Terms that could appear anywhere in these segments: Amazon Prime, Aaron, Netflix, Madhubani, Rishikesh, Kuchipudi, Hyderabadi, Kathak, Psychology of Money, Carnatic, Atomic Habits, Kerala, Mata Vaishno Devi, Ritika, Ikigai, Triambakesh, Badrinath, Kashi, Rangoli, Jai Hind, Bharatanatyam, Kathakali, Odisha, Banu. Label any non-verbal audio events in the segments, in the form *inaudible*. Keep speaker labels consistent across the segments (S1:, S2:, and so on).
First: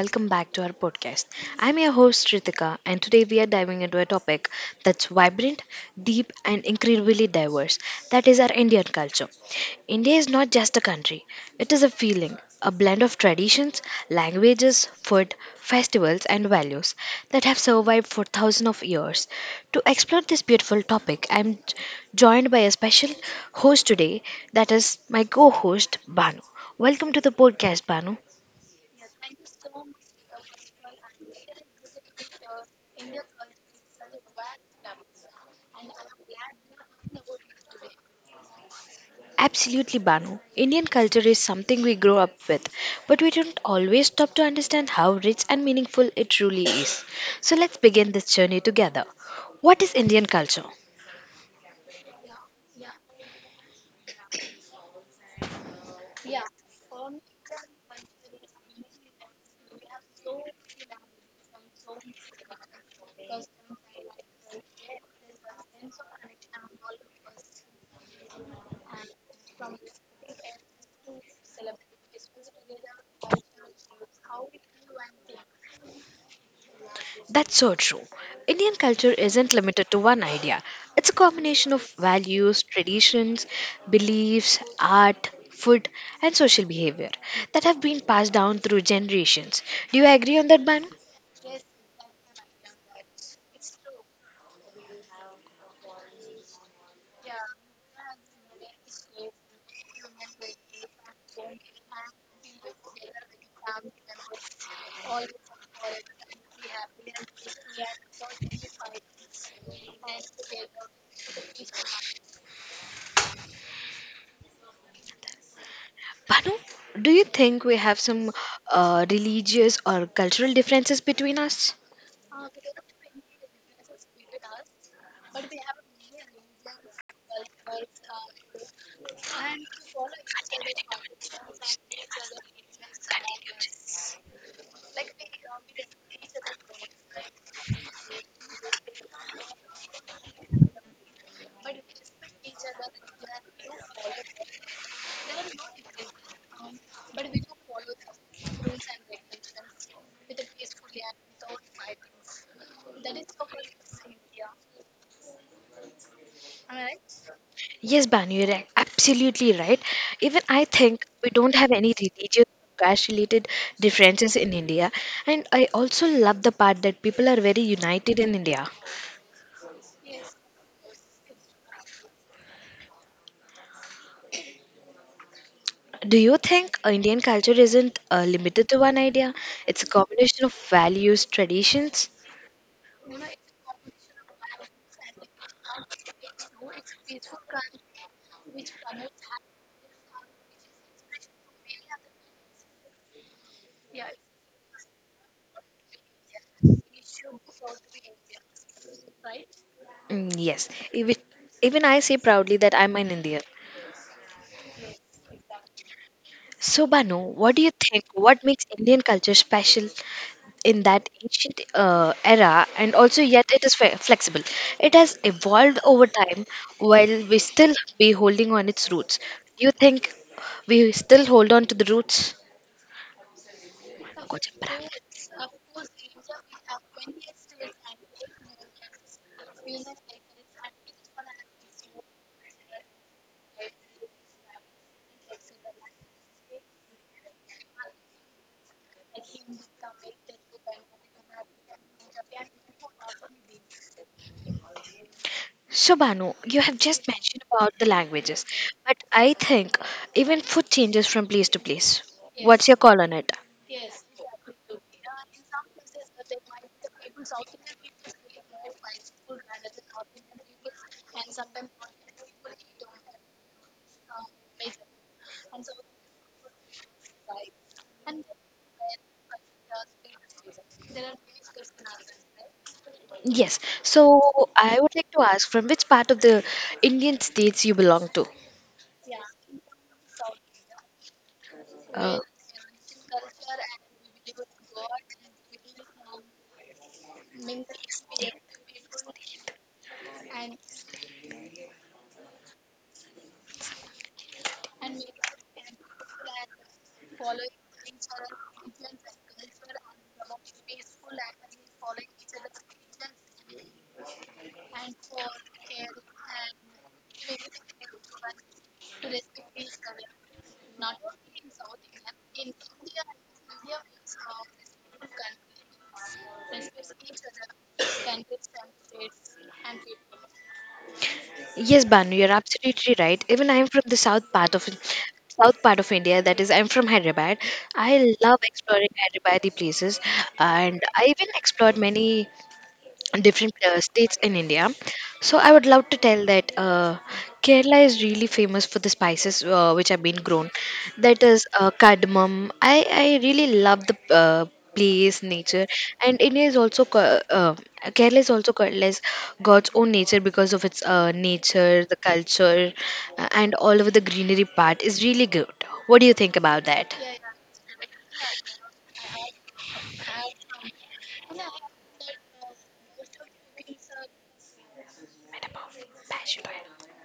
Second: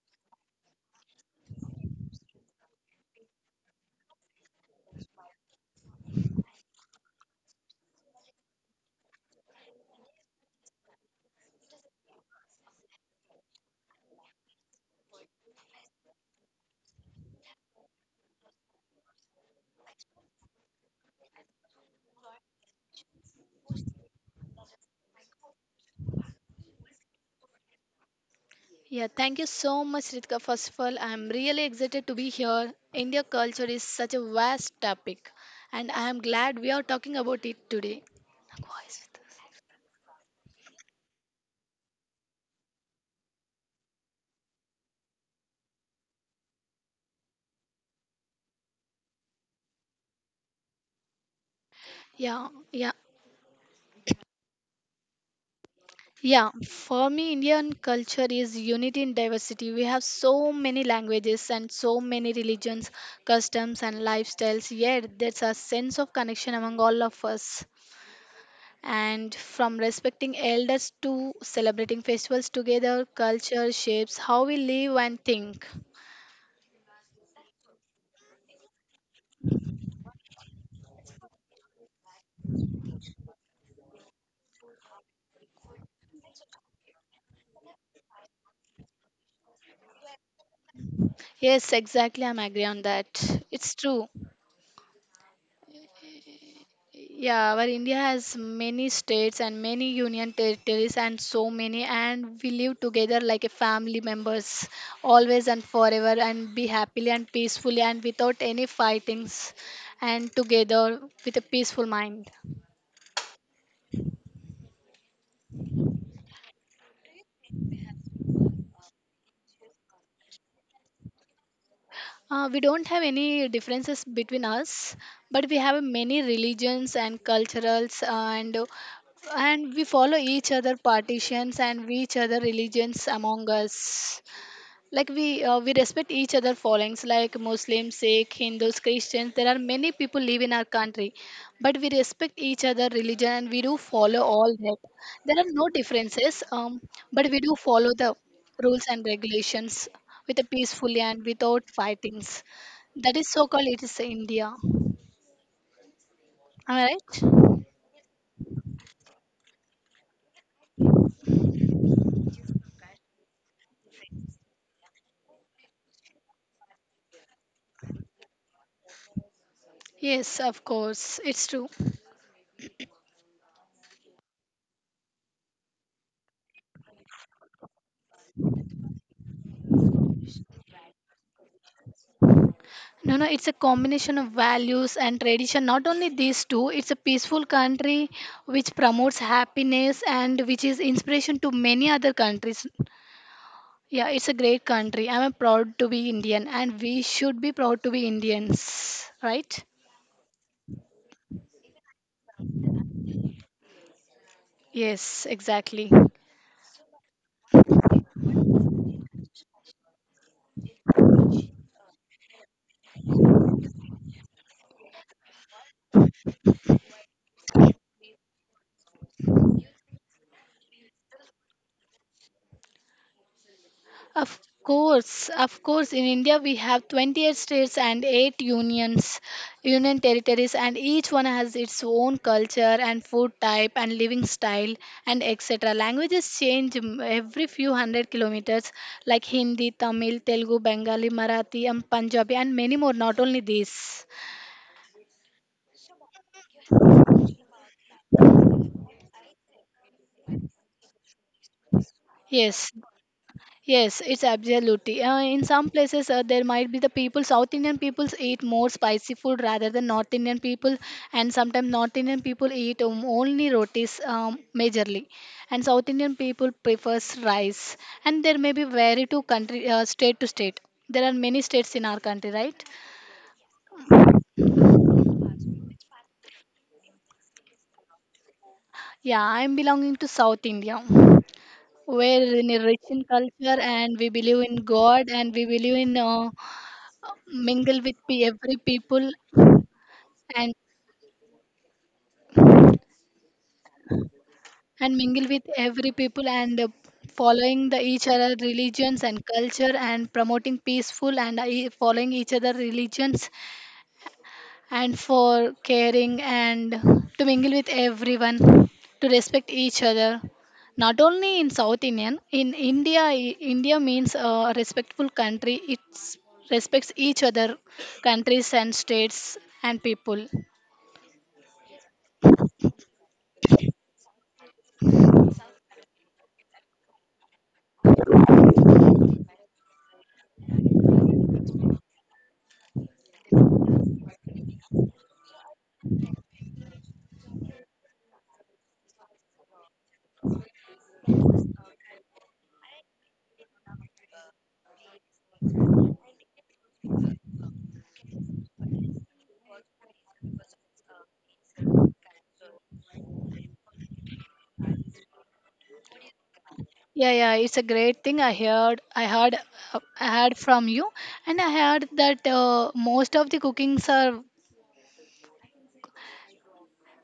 S1: welcome back to our podcast. I'm your host, Ritika, and today we are diving into a topic that's vibrant, deep, and incredibly diverse, that is, our Indian culture. India is not just a country, it is a feeling, a blend of traditions, languages, food, festivals, and values that have survived for thousands of years. To explore this beautiful topic, joined by a special host today, that is, my co host, Banu. Welcome to the podcast, Banu.
S2: Yeah, thank you so much, Ritika. First of all, I'm really excited to be here. India culture is such a vast topic, and I am glad we are talking about it today.
S1: Absolutely, Banu. Indian culture is something we grow up with, but we don't always stop to understand how rich and meaningful it truly is. So let's begin this journey together. What is Indian culture?
S2: Yeah, yeah. Yeah, for me, Indian culture is unity in diversity. We have so many languages and so many religions, customs, and lifestyles, yet there's a sense of connection among all of us. And from respecting elders to celebrating festivals together, culture shapes how we live and think.
S1: That's so true. Indian culture isn't limited to one idea, it's a combination of values, traditions, beliefs, art, food, and social behavior that have been passed down through generations. Do you agree on that, Banu?
S2: Yes, exactly. I'm agree on that. It's true. Yeah, our India has many states and many union territories and so many, and we live together like a family members, always and forever, and be happily and peacefully and without any fightings, and together with a peaceful mind.
S1: Banu, do you think we have some religious or cultural differences between us?
S2: We don't have any differences between us, but we have many religions and culturals, and we follow each other partitions and each other religions among us like we respect each other fallings like muslims, sikh, hindus, christians. There are many people live in our country, but we respect each other religion and we do follow all that. There are no differences, but we do follow the rules and regulations with a peacefully and without fightings. That is so called, it is India. Am I right?
S1: Yes, Banu, absolutely right. Even I think we don't have any religious, caste related differences in India. And I also love the part that people are very united in India.
S2: Yes, of course, it's true.
S1: Do you think Indian culture isn't limited to one idea? It's a combination of values, traditions?
S2: No, no, it's a combination of values and tradition. Not only these two, it's a peaceful country which promotes happiness and which is inspiration to many other countries. Yeah, it's a great country. I'm proud to be Indian and we should be proud to be Indians, right?
S1: Mm, yes. Even I say proudly that I'm an Indian.
S2: Yes, exactly.
S1: So, Banu, what do you think? What makes Indian culture special in that ancient era, and also yet it is flexible? It has evolved over time while we still be holding on its roots. Do you think we still hold on to the roots? Gotcha, bravo.
S2: Of course, in India we have 28 states and 8 unions, union territories, and each one has its own culture and food type and living style and etc. Languages change every few hundred kilometers, like Hindi, Tamil, Telugu, Bengali, Marathi, and Punjabi, and many more, not only these.
S1: So, Banu, you have just mentioned about the languages, but I think even food changes from place to place. What's
S2: Yes.
S1: your call on it?
S2: Yes, it's absolutely. In some places, there might be the people, South Indian peoples eat more spicy food rather than North Indian people, and sometimes North Indian people eat only rotis majorly, and South Indian people prefers rice. And there may be vary to country, state to state. There are many states in our country, right?
S1: Yes. So I would like to ask from which part of the Indian states you belong to?
S2: Yeah, I'm belonging to South India.
S1: Uh,
S2: We're in a rich in culture, and we believe in God, and we believe in mingle with every people, and and mingle with every people and following the each other religions and culture and promoting peaceful and following each other religions and for caring and to mingle with everyone, to respect each other. Not only in south indian, in India, India means a respectful country. It respects each other countries and states and people.
S1: yes, Banu, you're absolutely right. Even I'm from the south part of India. That is, I'm from Hyderabad. I love exploring Hyderabadi places, and I even explored many different states in India. So I would love to tell that Kerala is really famous for the spices which have been grown. That is cardamom. I really love the place, nature, and India is also ca- Kerala is also called as God's own nature because of its nature, the culture, and all over the greenery part is really good. What do you think about that?
S2: Yeah, yeah, it's a great thing. I heard from you, and I heard that most of the cookings are,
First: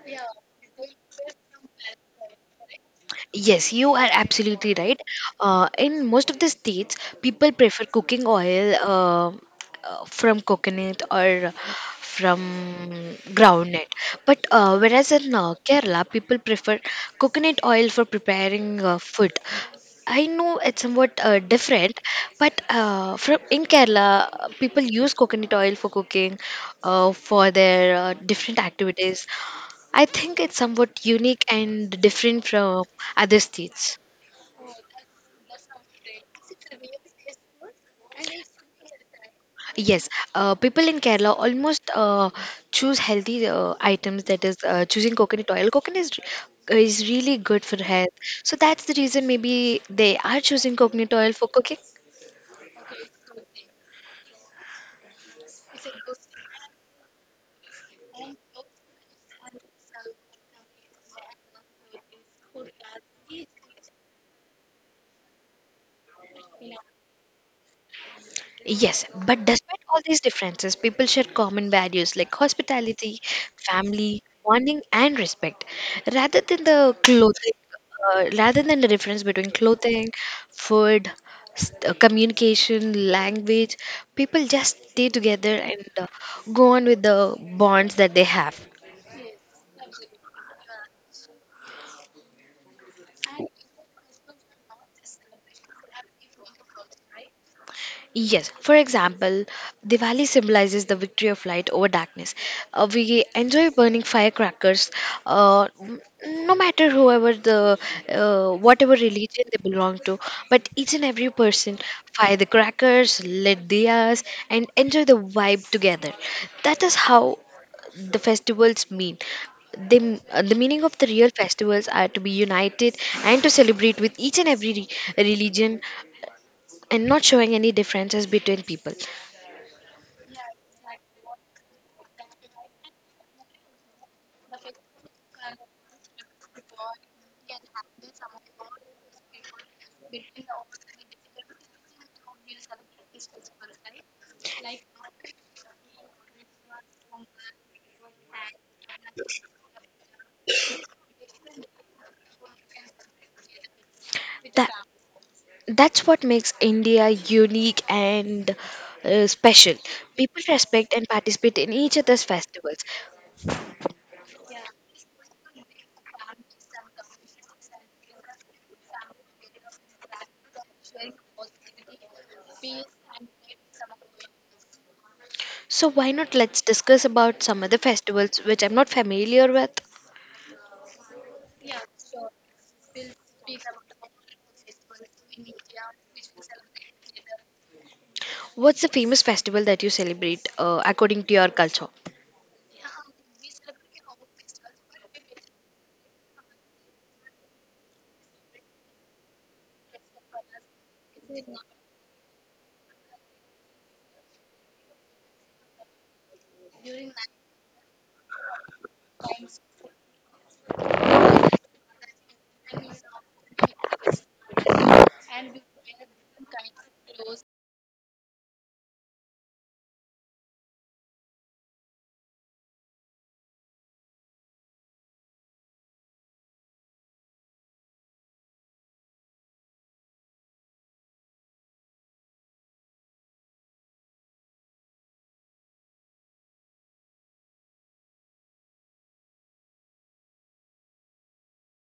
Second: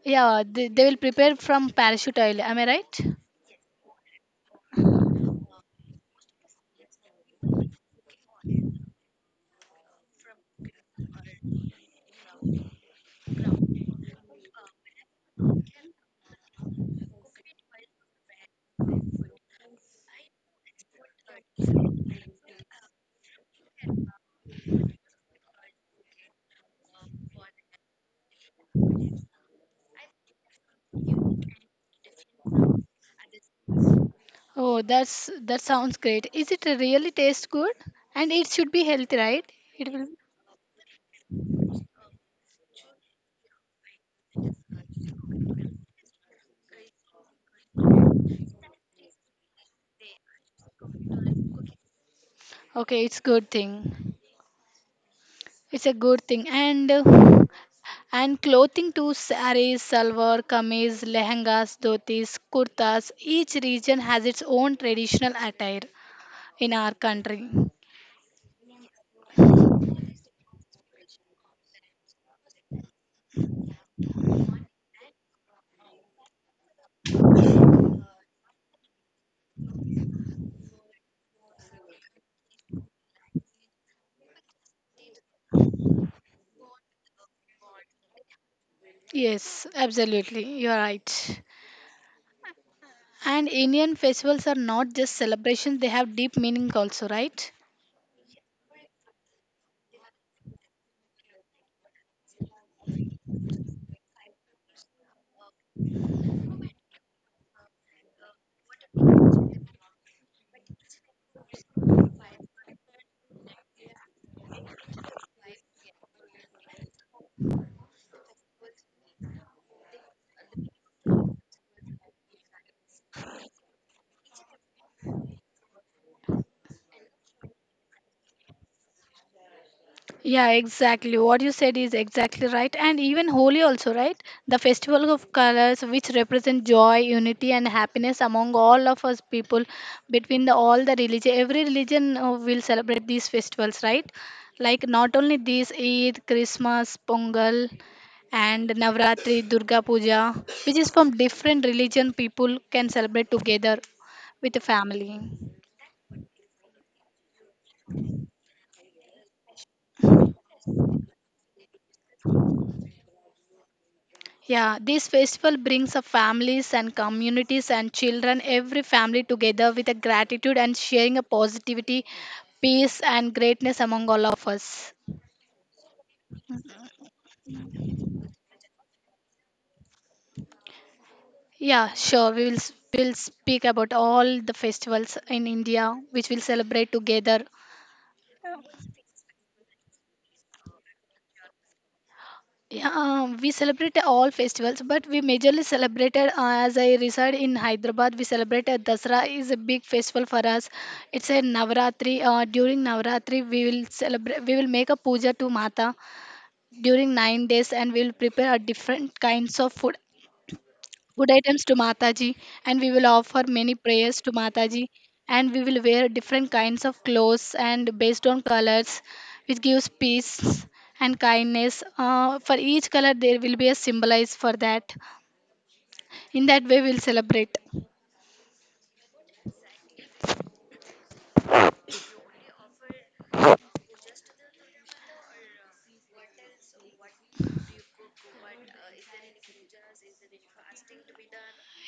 S2: yeah, they will prepare from parachute oil. Am I right?
S1: Yes, you are absolutely right. In most of the states, people prefer cooking oil from coconut or from groundnut. But whereas in Kerala, people prefer coconut oil for preparing food. I know it's somewhat different, but from in Kerala, people use coconut oil for cooking, for their different activities. I think it's somewhat unique and different from other states.
S2: Oh, that's that sounds great. Is it really taste good? And it should be healthy, right? It will.
S1: Yes, people in Kerala almost choose healthy items. That is, choosing coconut oil. Coconut is really good for health. So that's the reason maybe they are choosing coconut oil for cooking.
S2: Okay, it's good thing. It's a good thing, and and clothing too. Saris, salwar, kameez, lehengas, dhotis, kurtas. Each region has its own traditional attire in our country.
S1: Yes, but despite all these differences, people share common values like hospitality, family, bonding, and respect, rather than the clothing, rather than the difference between clothing, food, communication, language. People just stay together and go on with the bonds that they have.
S2: Yes, absolutely. You're right. And Indian festivals are not just celebrations, they have deep meanings also, right?
S1: Yes, for example, Diwali symbolizes the victory of light over darkness. We enjoy burning firecrackers, no matter whoever the whatever religion they belong to. But each and every person fire the crackers, lit diyas, and enjoy the vibe together. That is how the festivals mean. The meaning of the real festivals are to be united and to celebrate with each and every religion, and not showing any differences between people.
S2: Yeah, exactly. What you said is exactly right. And even Holi also, right? The festival of colors which represent joy, unity and happiness among all of us people between the all the religion. Every religion will celebrate these festivals, right? Like not only these Eid, Christmas, Pongal and Navratri, Durga Puja, which is from different religion people can celebrate together with the
S1: That
S2: family.
S1: that's what makes India unique and special. People respect and participate in each other's festivals.
S2: Yeah, this festival brings up families and communities and children, every family together with a gratitude and sharing a positivity, peace and greatness among all of us.
S1: So why not let's discuss about some other festivals which I'm not familiar with.
S2: Yeah, sure. We'll speak about all the festivals in India which we'll celebrate together.
S1: What's the famous festival that you celebrate according to your culture?
S2: Yeah, we celebrate all festivals, but we majorly celebrated as I reside in Hyderabad. We celebrated Dasra is a big festival for us. It's a Navaratri. During Navaratri, we will celebrate. We will make a puja to Mata during 9 days, and we will prepare a different kinds of food items to Mataji, and we will offer many prayers to Mataji, and we will wear different kinds of clothes and based on colors, which gives peace and kindness. For each color, there will be a symbolize for that. In that way, we'll celebrate.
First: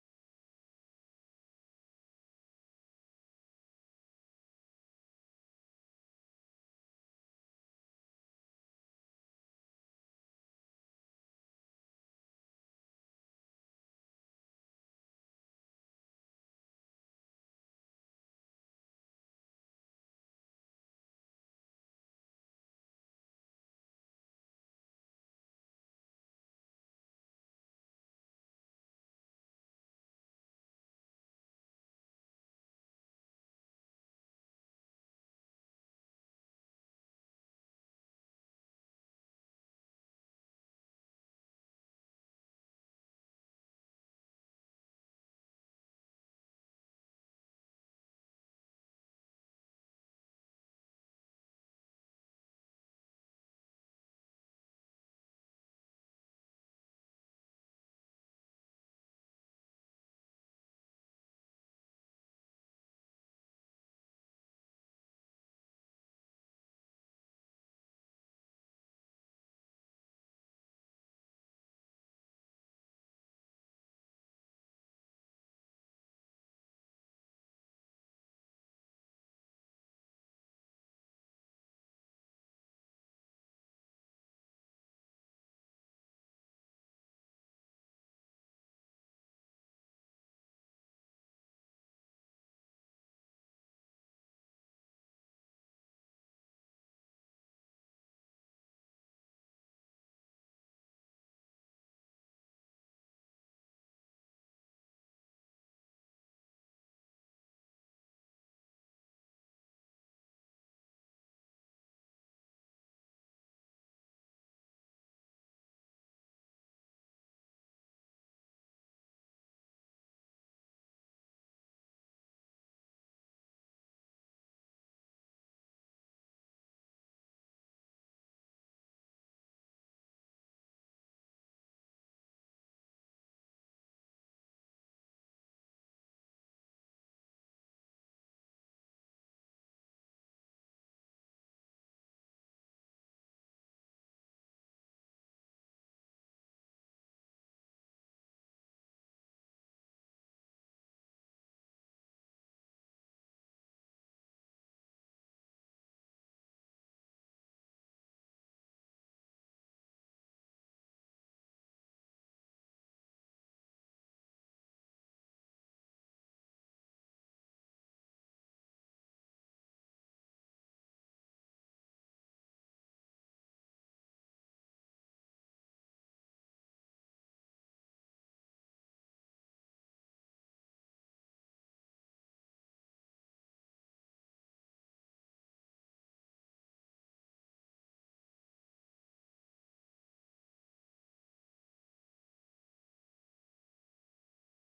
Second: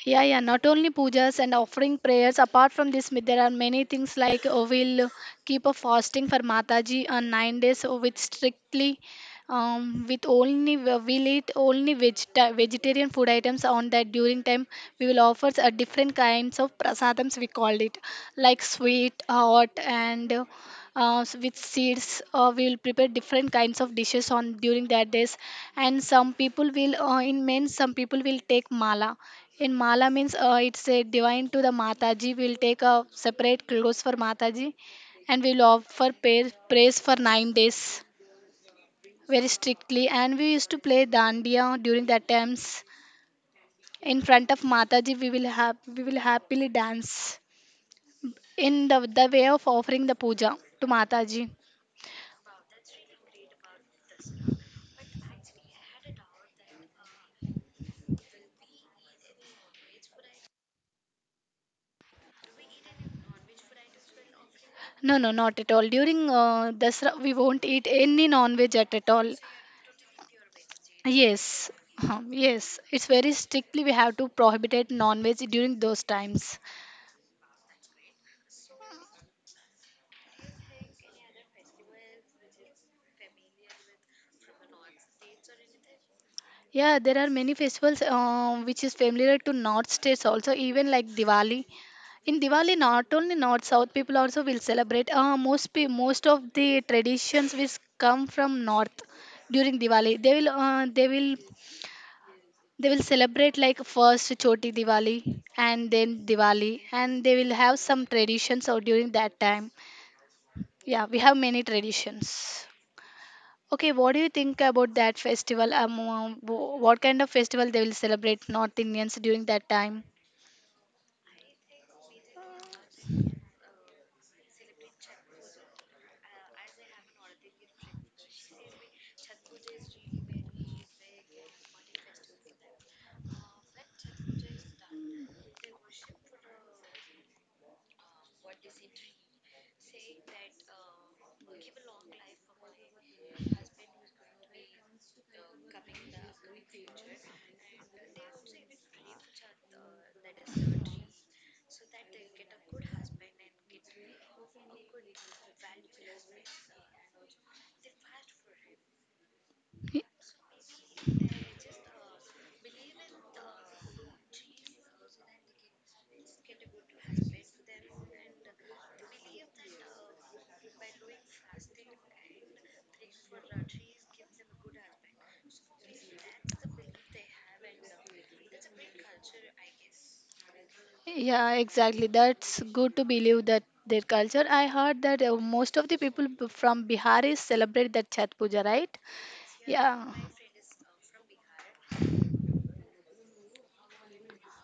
S2: Yeah, yeah, not only pujas and offering prayers. Apart from this, there are many things like we'll keep a fasting for Mataji on 9 days with strictly, with only, we'll eat only vegetarian food items on that during time. We will offer different kinds of prasadams, we called it, like sweet, hot, and with seeds. We will prepare different kinds of dishes on during that days. And some people will, in men, some people will take mala. In Mala means it's a divine to the Mataji. We'll take a separate clothes for Mataji and we'll offer pay, praise for 9 days very strictly. And we used to play dandiya during the attempts. In front of Mataji, we will have we will happily dance in the way of offering the puja to Mataji. No, no, not at all. During Dasra, we won't eat any non-veg at all. Yes, yes, it's very strictly we have to prohibit non-veg during those times. Yeah, there are many festivals which is familiar to North states also, even like Diwali. In Diwali, not only North, South people also will celebrate. Most of the traditions which come from North during Diwali, they will celebrate like first Choti Diwali and then Diwali, and they will have some traditions or during that time. Yeah, we have many traditions. Okay, what do you think about that festival? What kind of festival they will celebrate North Indians during that time? Y- Yeah, exactly. That's good to believe that their culture. I heard that most of the people from Bihar is celebrate that Chhat Puja, right? Yeah.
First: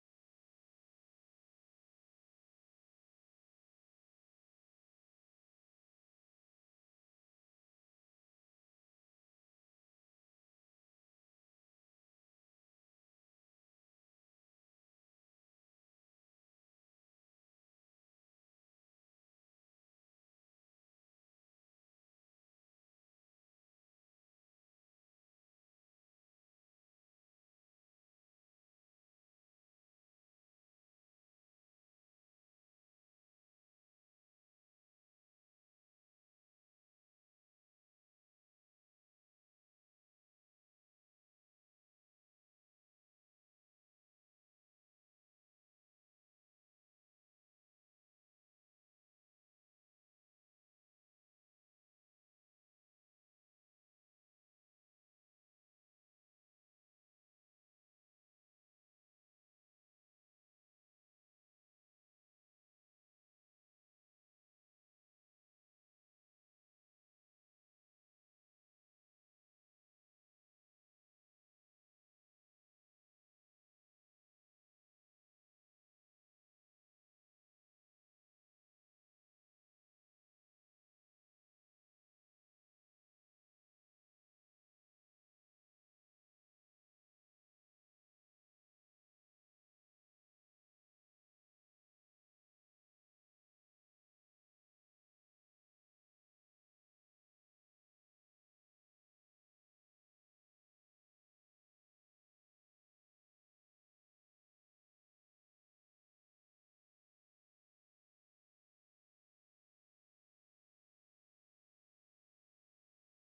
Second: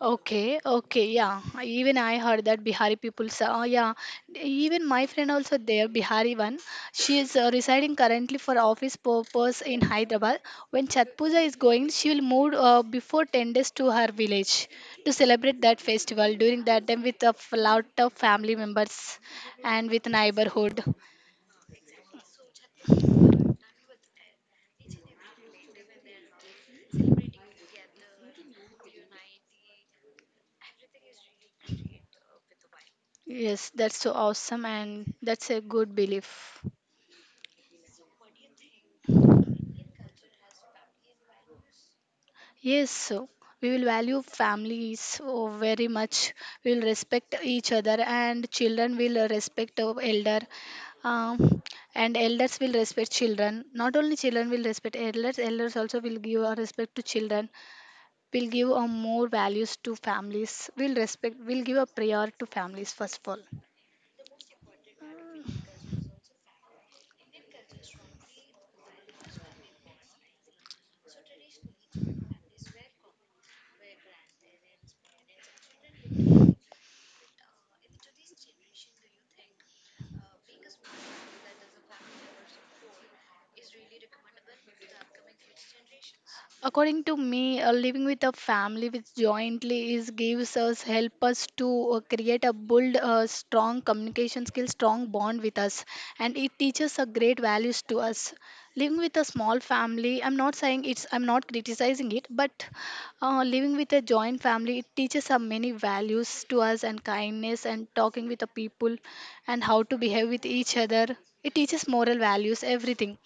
S2: Okay, okay, yeah. Even I heard that Bihari people, yeah. Even my friend also there, Bihari one. She is residing currently for office purpose in Hyderabad. When Chhat Puja is going, she will move before 10 days to her village to celebrate that festival. During that time, with a lot of family members and with neighborhood. Yes, that's so awesome, and that's a good belief. Yes, so we will value families oh, very much. We will respect each other, and children will respect our elder, um, and elders will respect children. Not only children will respect elders, elders also will give a respect to children. We'll give a more values to families. We'll respect. We'll give a prior to families first of all. According to me, living with a family which jointly is gives us help us to create a build strong communication skills, strong bond with us, and it teaches a great values to us. Living with a small family, I'm not criticizing it, but living with a joint family, it teaches us many values to us and kindness and talking with the people and how to behave with each other. It teaches moral values, everything.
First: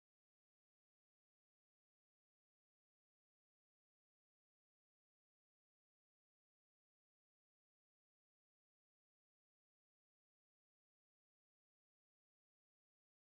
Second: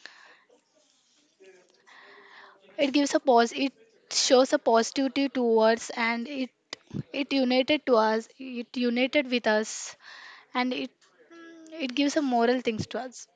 S2: It gives a pause. It shows a positivity towards, and it united to us. It united with us, and it gives a moral things to us.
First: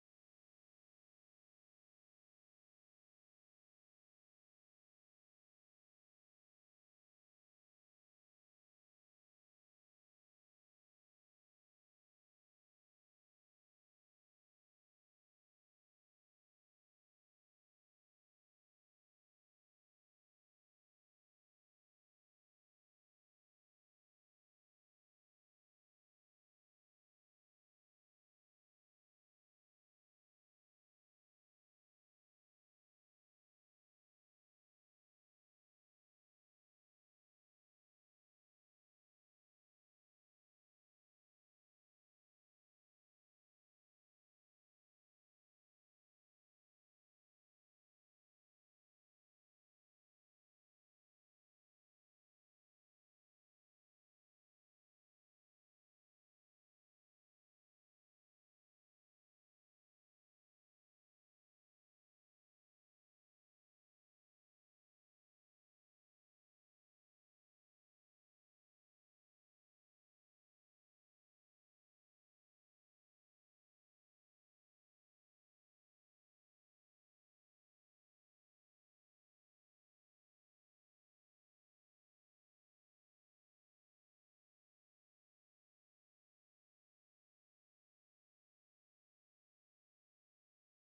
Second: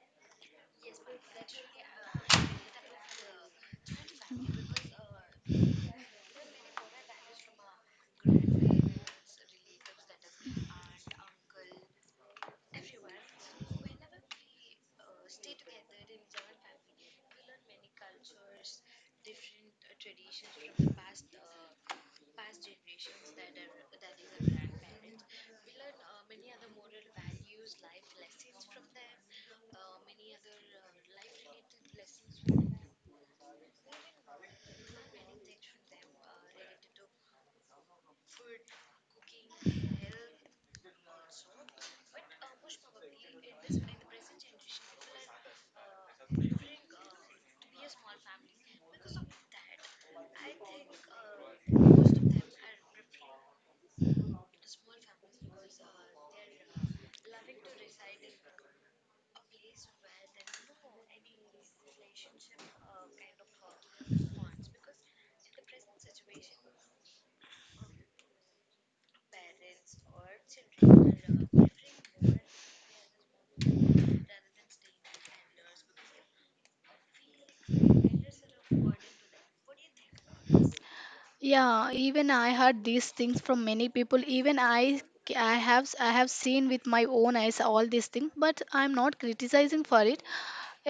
S2: Yeah, even I heard these things from many people. Even I have seen with my own eyes all these things, but I'm not criticizing for it.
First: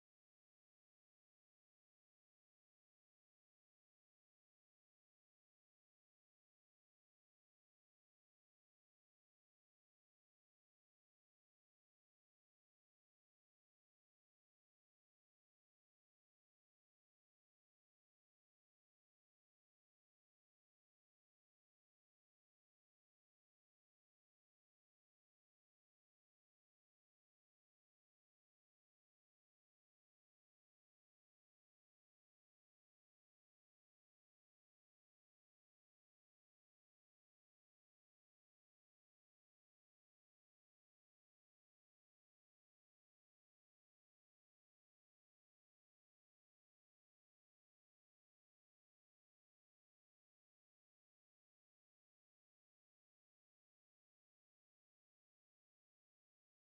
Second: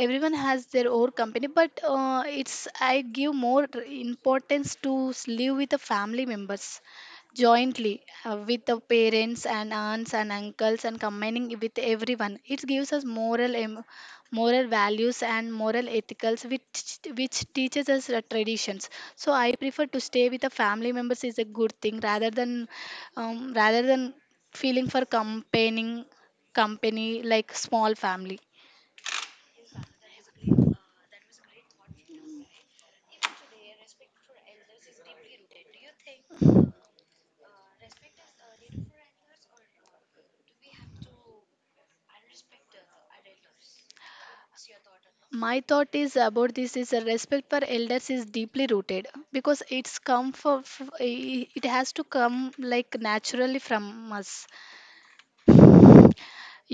S2: Everyone has their own company, but it's I give more importance to live with the family members jointly, with the parents and aunts and uncles, and combining with everyone it gives us moral moral values and moral ethicals, which teaches us the traditions. So I prefer to stay with the family members is a good thing rather than rather than feeling for companing company like small family. My thought is about this is a respect for elders is deeply rooted, because it's come for it has to come like naturally from us.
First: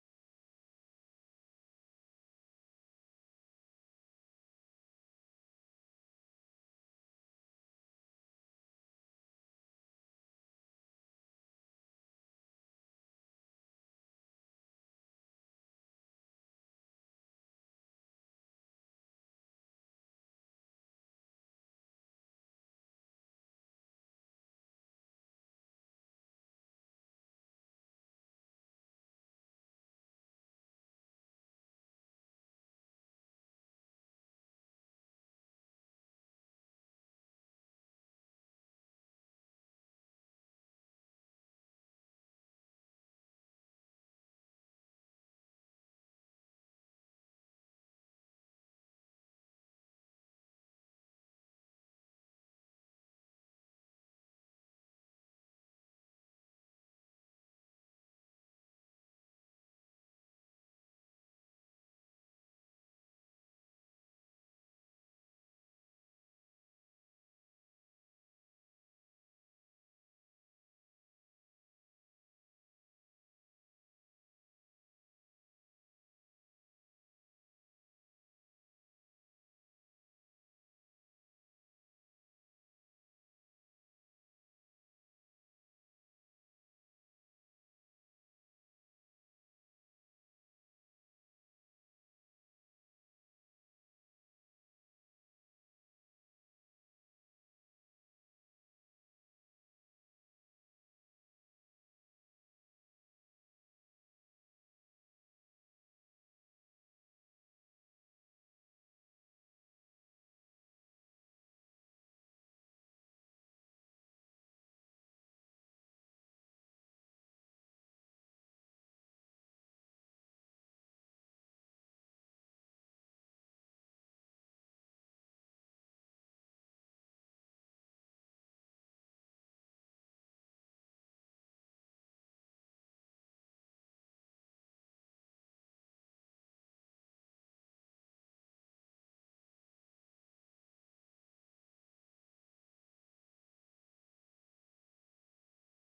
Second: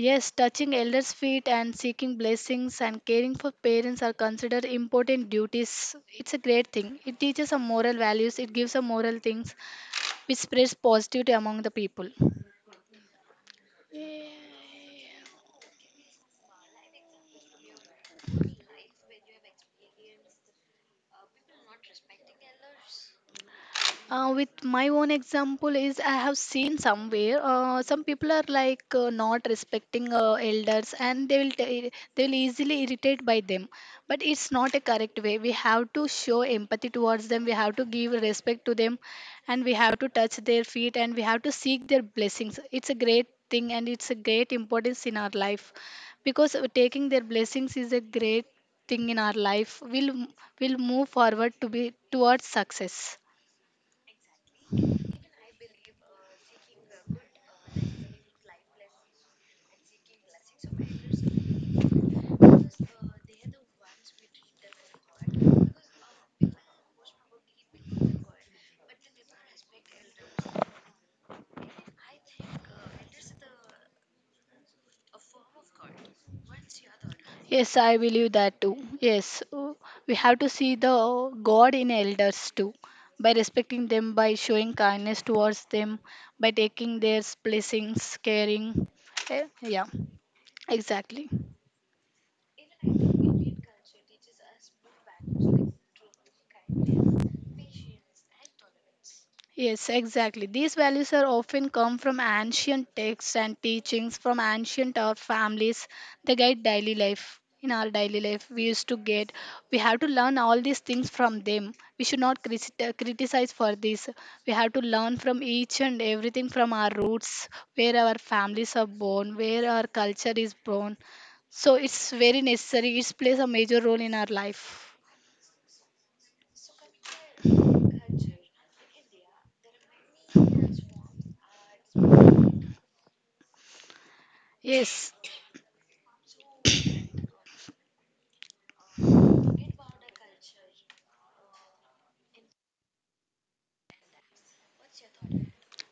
S2: Yes, touching elders feet and seeking blessings and caring for parents are considered important duties. It's a great thing, it teaches a moral values, it gives a moral things which spreads positivity among the people. With my own example is I have seen somewhere, some people are like not respecting elders, and they will they will easily irritate by them. But it's not a correct way. We have to show empathy towards them, we have to give respect to them, and we have to touch their feet, and we have to seek their blessings. It's a great thing and it's a great importance in our life. Because taking their blessings is a great thing in our life, we will move forward to be towards success. Yes, I believe that too. Yes, we have to see the God in elders too, by respecting them, by showing kindness towards them, by taking their blessings, caring. Yeah, exactly. Yes, exactly. These values are often come from ancient texts and teachings from ancient our families. They guide daily life. In our daily life, we used to get, we have to learn all these things from them. We should not criticize for this. We have to learn from each and everything from our roots, where our families are born, where our culture is born. So it's very necessary. It plays a major role in our life. Yes.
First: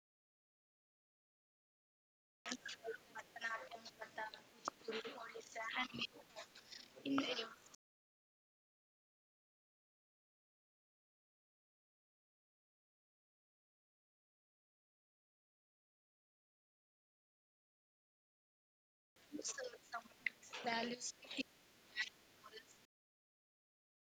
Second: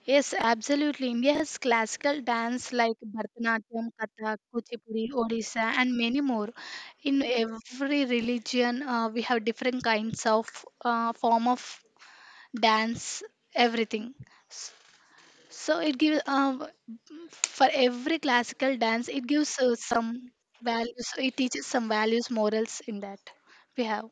S2: Yes, absolutely. India has classical dance like Bharatanatyam, Kathak, Kuchipudi, Odisha, and many more. In every religion, we have different kinds of form of dance, everything. S- So it gives, for every classical dance, it gives some values. It teaches some values, morals in that we have.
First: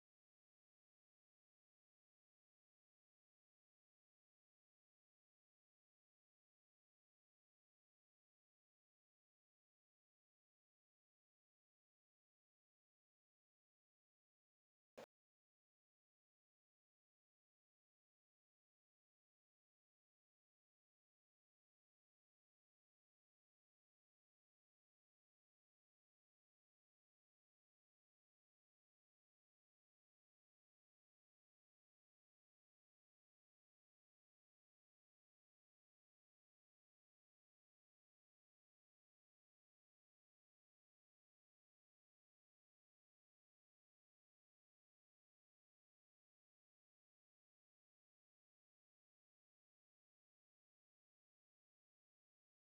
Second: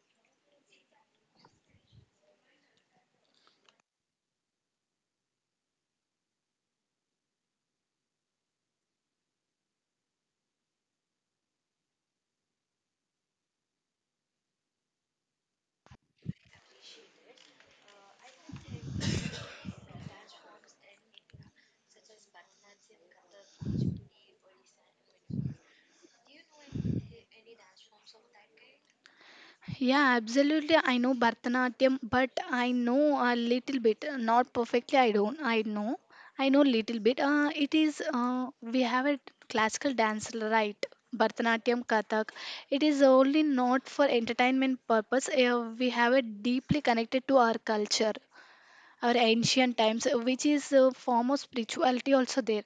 S2: Yeah, absolutely. I know Bharatanatyam, but I know a little bit. Not perfectly, I don't. I know. I know little bit. It is, we have a classical dance, right? Bharatanatyam, Kathak. It is only not for entertainment purpose. We have it deeply connected to our culture, our ancient times, which is a form of spirituality also there,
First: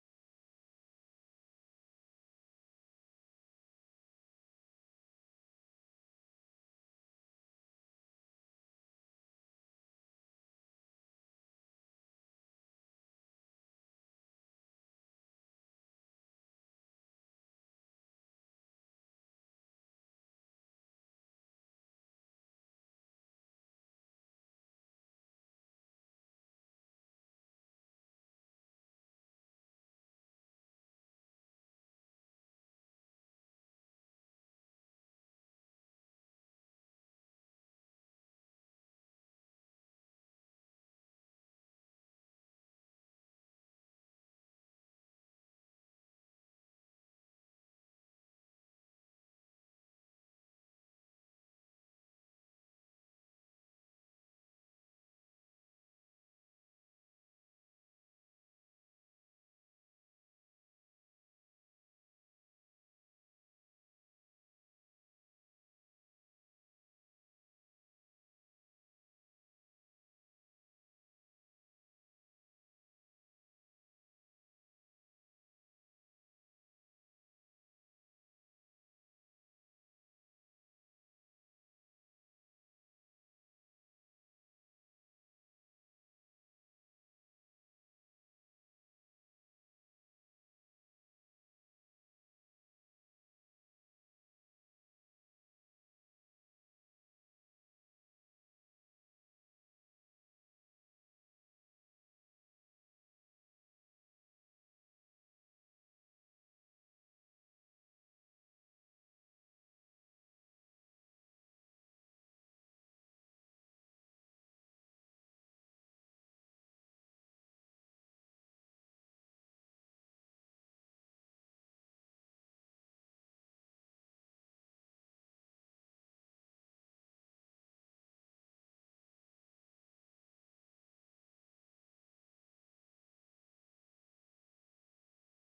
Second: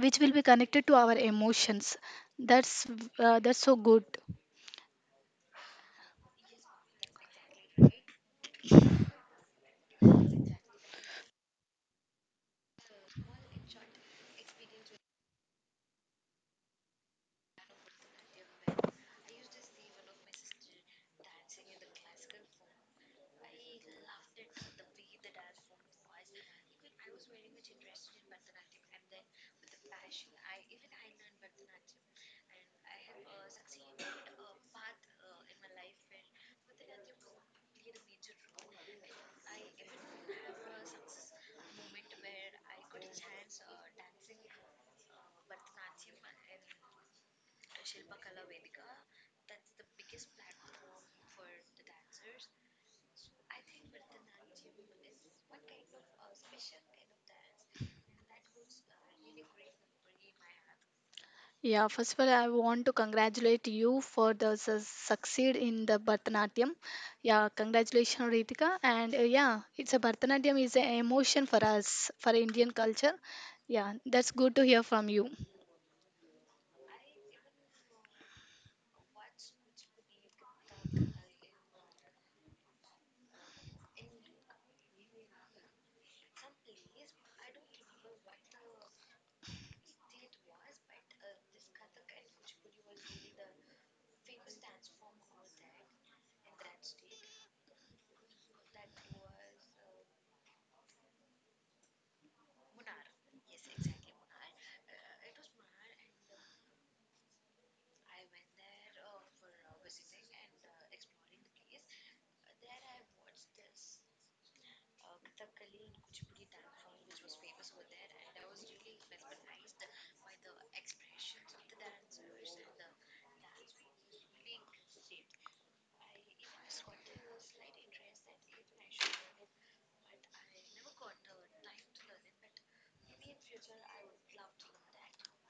S2: which will be connected to our emotions. That's that's so good. Yeah, first of all, I want to congratulate you for the succeed in the Bharatanatyam. Yeah, congratulations, Ritika. And yeah, it's a Bharatanatyam is an emotion for us for Indian culture. Yeah, that's good to hear from you.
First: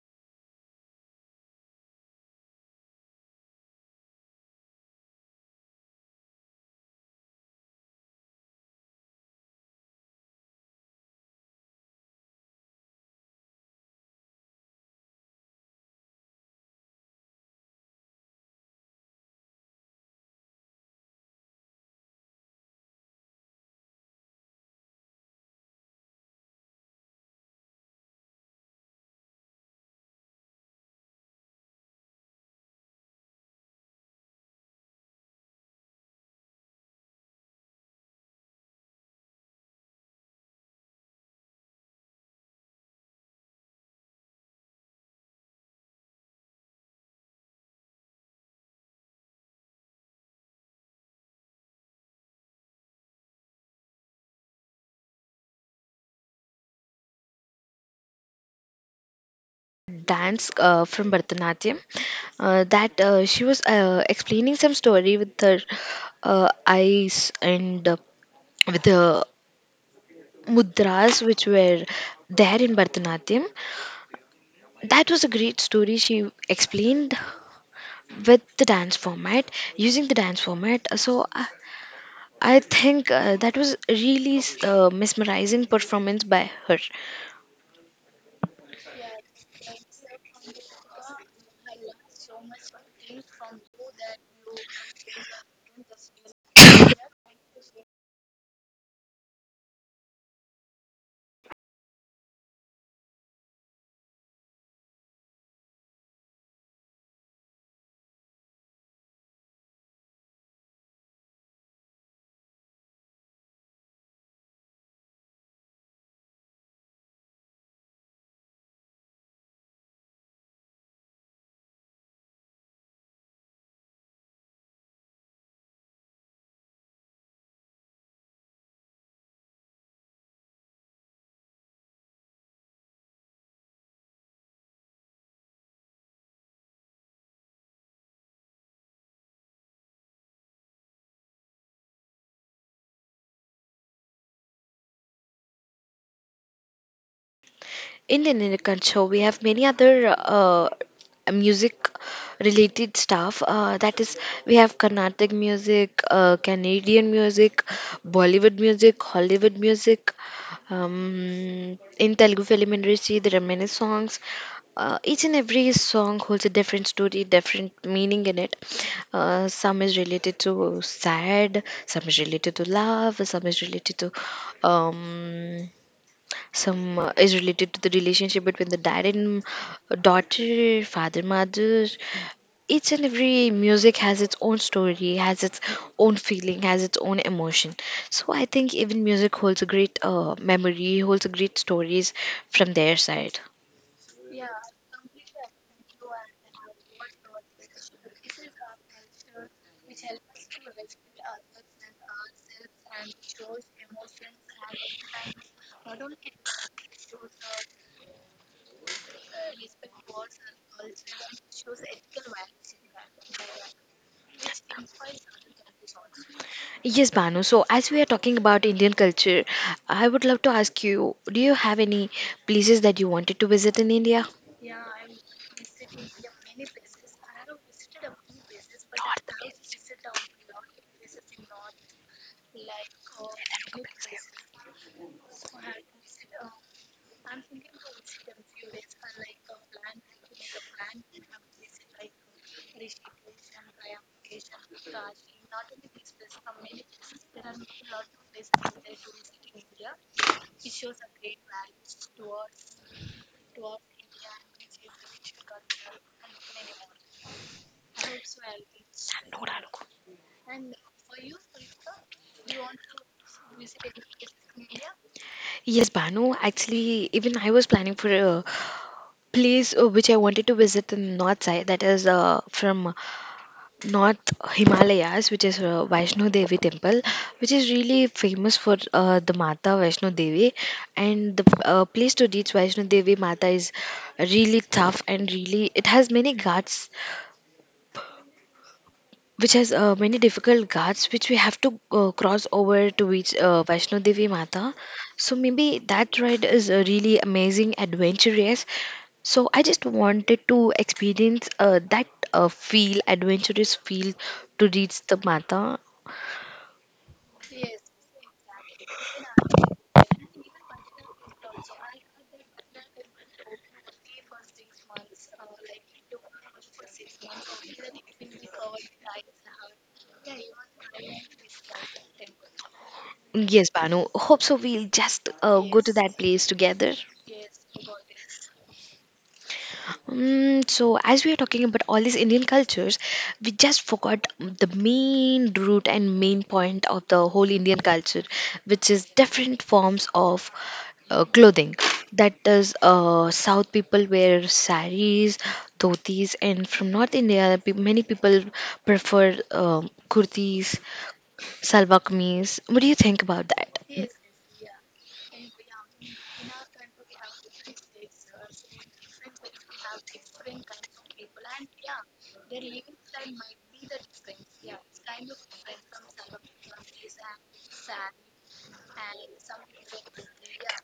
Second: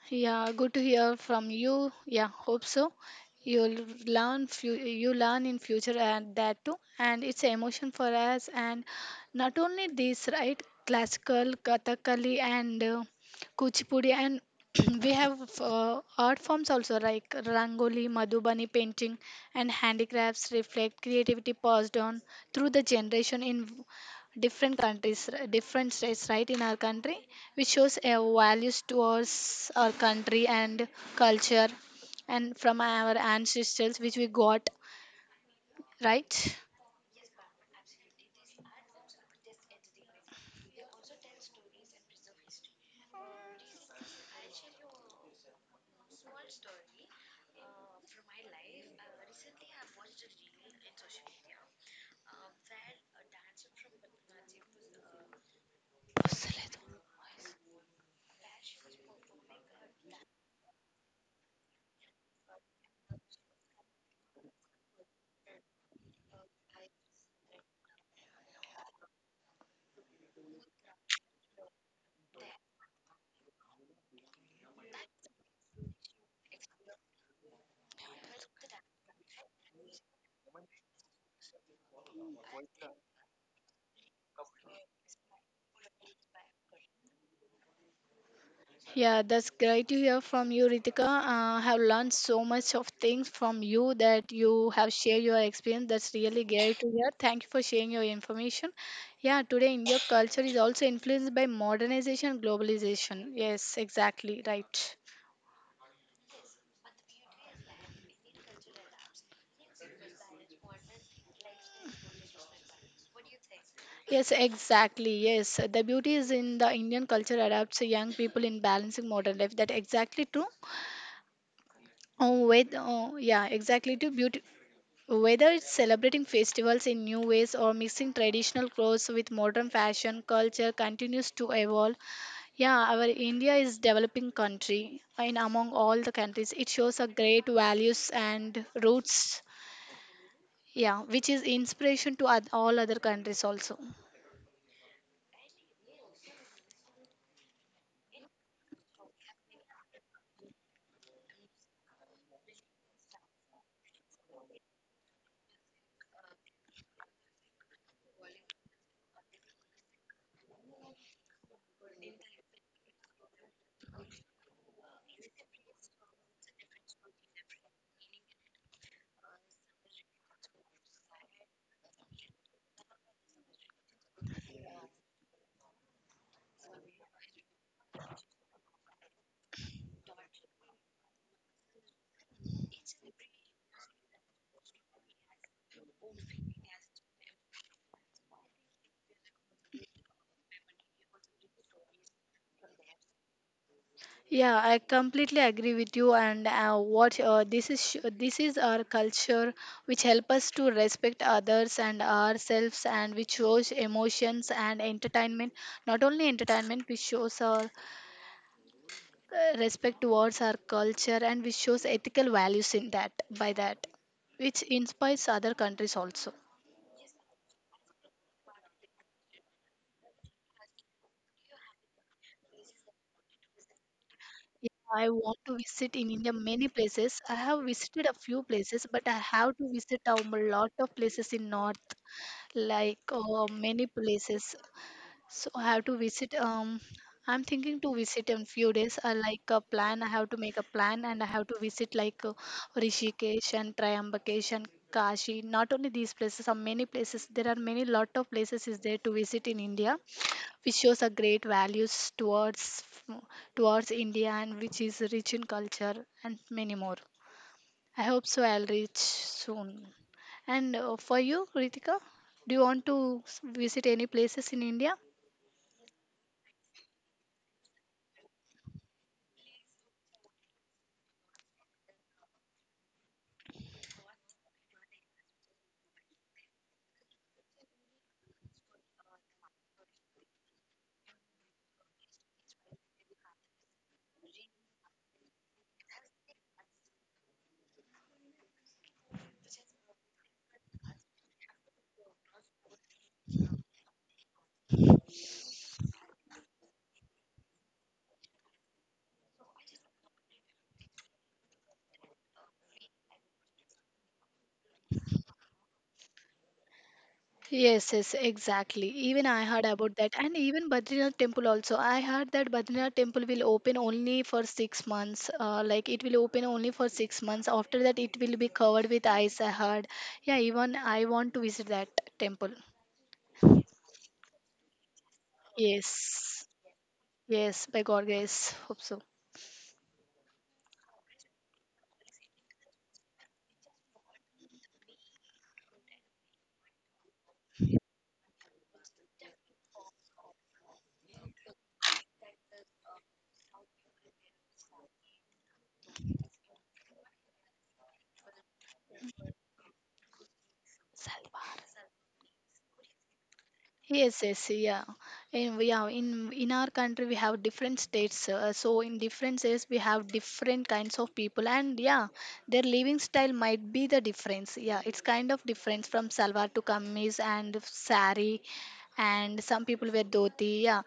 S2: Yeah, good to hear from you. Yeah, hope so. You'll learn few, you learn in future and that too. And it's emotion for us. And not only this, right? Classical, Kathakali, and Kuchipudi, and *clears throat* we have art forms also like Rangoli, Madhubani painting, and handicrafts reflect creativity passed on through the generation in different countries, different states, right, in our country, which shows our values towards our country and culture and from our ancestors, which we got, right?
S1: Dance from Bharatanatyam. That She was explaining some story with her eyes and with the mudras which were there in Bharatanatyam. That was a great story. She explained with the dance format, using the dance format. I think that was really mesmerizing performance by her.
S2: Yeah, that's great to hear from you, Ritika. I have learned so much of things from you that you have shared your experience. That's really great to hear. Thank you for sharing your information. Yeah, today Indian culture is also influenced by modernization and globalization. Yes, exactly, right. Yes, exactly. Yes, the beauty is in the Indian culture adapts young people in balancing modern life. That exactly true. Oh, with oh, yeah, exactly true. Beauty. Whether it's celebrating festivals in new ways or mixing traditional clothes with modern fashion, culture continues to evolve. Yeah, our India is developing country, and among all the countries, it shows a great values and roots. Yeah, which is inspiration to all other countries also.
S1: In Indian in culture, we have many other music related stuff. That is, we have Carnatic music, Canadian music, Bollywood music, Hollywood music. In Telugu film industry, there are many songs. Each and every song holds a different story, different meaning in it. Some is related to sad, some is related to love, some is related to um, some is related to the relationship between the dad and daughter, father, mother. Each and every music has its own story, has its own feeling, has its own emotion. So I think even music holds a great memory, holds a great stories from their side.
S2: Yeah, I completely agree with you. And what this is this is our culture, which help us to respect others and ourselves, and which shows emotions and entertainment. Not only entertainment, which shows our respect towards our culture, and which shows ethical values in that, by that, which inspires other countries also.
S1: Yes, Banu, so as we are talking about Indian culture, I would love to ask you, do you have any places that you wanted to visit in India?
S2: Yeah, I want to visit in India many places. I have visited a few places, but I have to visit a lot of places in North. Like many places. So I have to visit. I'm thinking to visit in few days. I like a plan. I have to make a plan, and I have to visit like Rishikesh and Triambakesh and Kashi. Not only these places, are many places. There are many lot of places is there to visit in India, which shows a great values towards India and which is rich in culture and many more. I hope so. I'll reach soon. And for you, Ritika, do you want to visit any places in India?
S1: Yes, Banu. Actually, even I was planning for a place which I wanted to visit in the north side, that is from North Himalayas, which is Vaishno Devi temple, which is really famous for the Mata Vaishno Devi, and the place to reach Vaishno Devi Mata is really tough, and really it has many ghats, which has many difficult ghats which we have to cross over to reach Vaishno Devi Mata. So maybe that ride is a really amazing, adventurous. So I just wanted to experience that feel, adventurous feel to reach the Mata.
S2: Yes, yes, exactly. Even I heard about that, and even Badrinath temple also. I heard that Badrinath temple will open only for 6 months. Like it will open only for 6 months. After that, it will be covered with ice. I heard. Yeah, even I want to visit that temple.
S1: Yes, Banu. Hope so. We'll just go to that
S2: Yes,
S1: place together.
S2: yes, by God grace, hope so.
S1: Mm, so, as we are talking about all these Indian cultures, we just forgot the main root and main point of the whole Indian culture, which is different forms of clothing. That is, South people wear saris, dhotis, and from North India, many people prefer kurtis, salwar kameez. What do you think about that?
S2: Yes, yes, yeah. In our country we have different states. So in different states we have different kinds of people, and yeah, their living style might be the difference. Yeah, it's kind of difference from salwar to kameez and sari, and some people wear dhoti. Yeah,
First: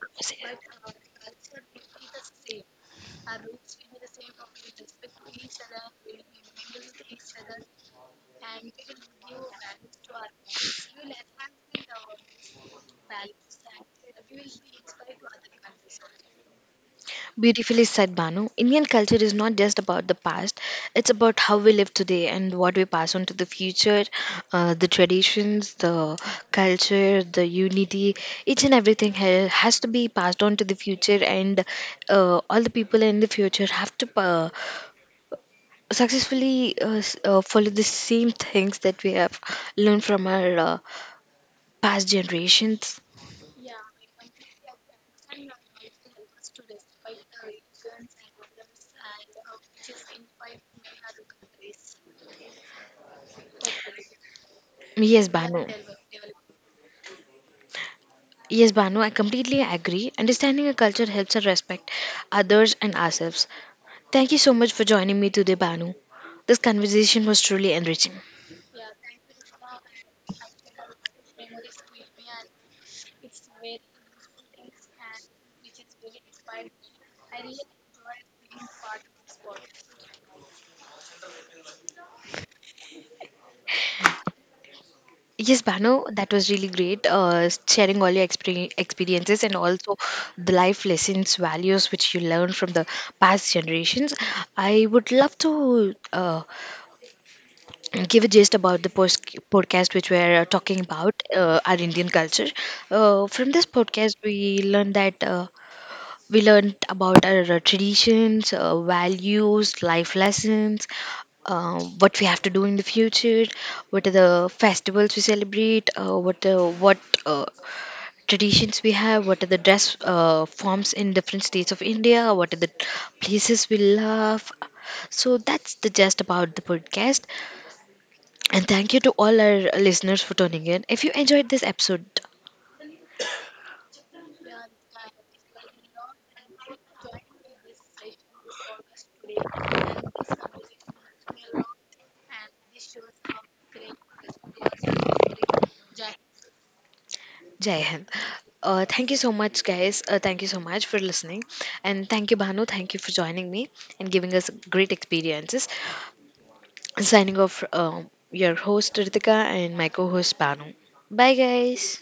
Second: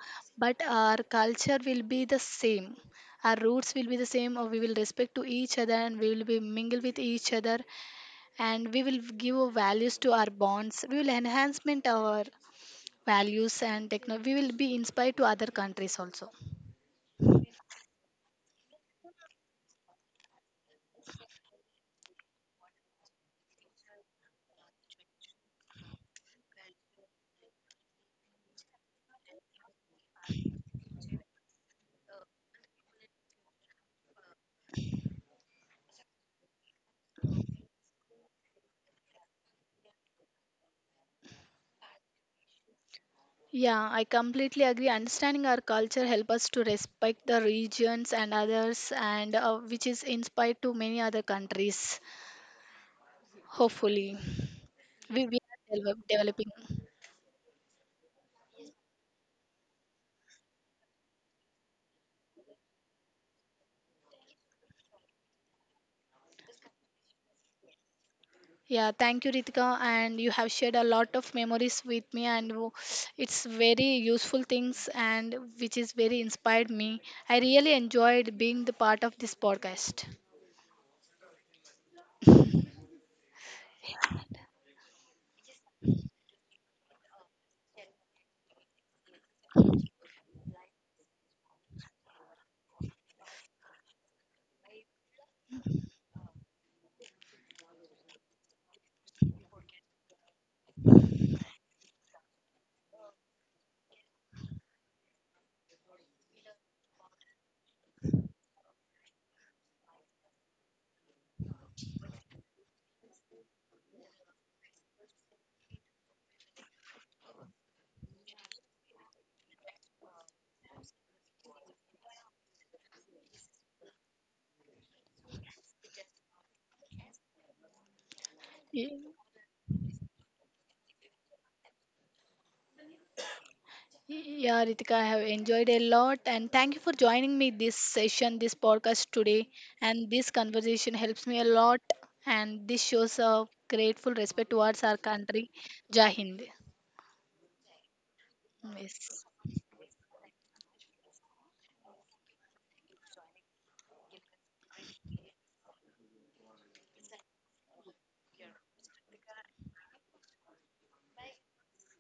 S2: but our culture will be the same. Our roots will be the same, or we will respect to each other, and we will be mingle with each other, and we will give values to our bonds. We will enhancement our values and technology, we will be inspired to other countries also.
S1: Beautifully said, Banu. Indian culture is not just about the past, it's about how we live today and what we pass on to the future, the traditions, the culture, the unity. Each and everything ha- has to be passed on to the future, and all the people in the future have to successfully follow the same things that we have learned from our past generations.
S2: Yeah, I completely agree. Understanding our culture help us to respect the regions and others, and which is inspired to many other countries, hopefully. we,
S1: Yes,
S2: we are
S1: Banu.
S2: developing.
S1: Yes, Banu, I completely agree. Understanding a culture helps us respect others and ourselves. Thank you so much for joining me today, Banu. This conversation was truly enriching.
S2: Yeah, thank you, Ritika, and you have shared a lot of memories with me, and it's very useful things and which is very inspired me. I really enjoyed being the part of this podcast.
S1: Yes, Banu, that was really great. Sharing all your experiences, and also the life lessons, values which you learned from the past generations. I would love to give a gist about the podcast which we're talking about, our Indian culture. From this podcast we learned about our traditions, values, life lessons, what we have to do in the future, what are the festivals we celebrate, what uh, traditions we have, what are the dress forms in different states of India, what are the places we love. So that's the gist about the podcast, and thank you
S2: Y-
S1: to all our listeners for tuning in. If you enjoyed this episode,
S2: Yeah, Ritika, I have enjoyed a lot, and thank you for joining me this session, this podcast today. And this conversation helps me a lot, and this shows a grateful respect towards our country. Jai Hind.
S1: Jai Hind. Thank
S2: Yes.
S1: you so much, guys. Thank you so much for listening. And thank you, Bhanu. Thank you for joining me and giving us great experiences. Signing off, your host, Ritika, and my co host, Bhanu. Bye, guys.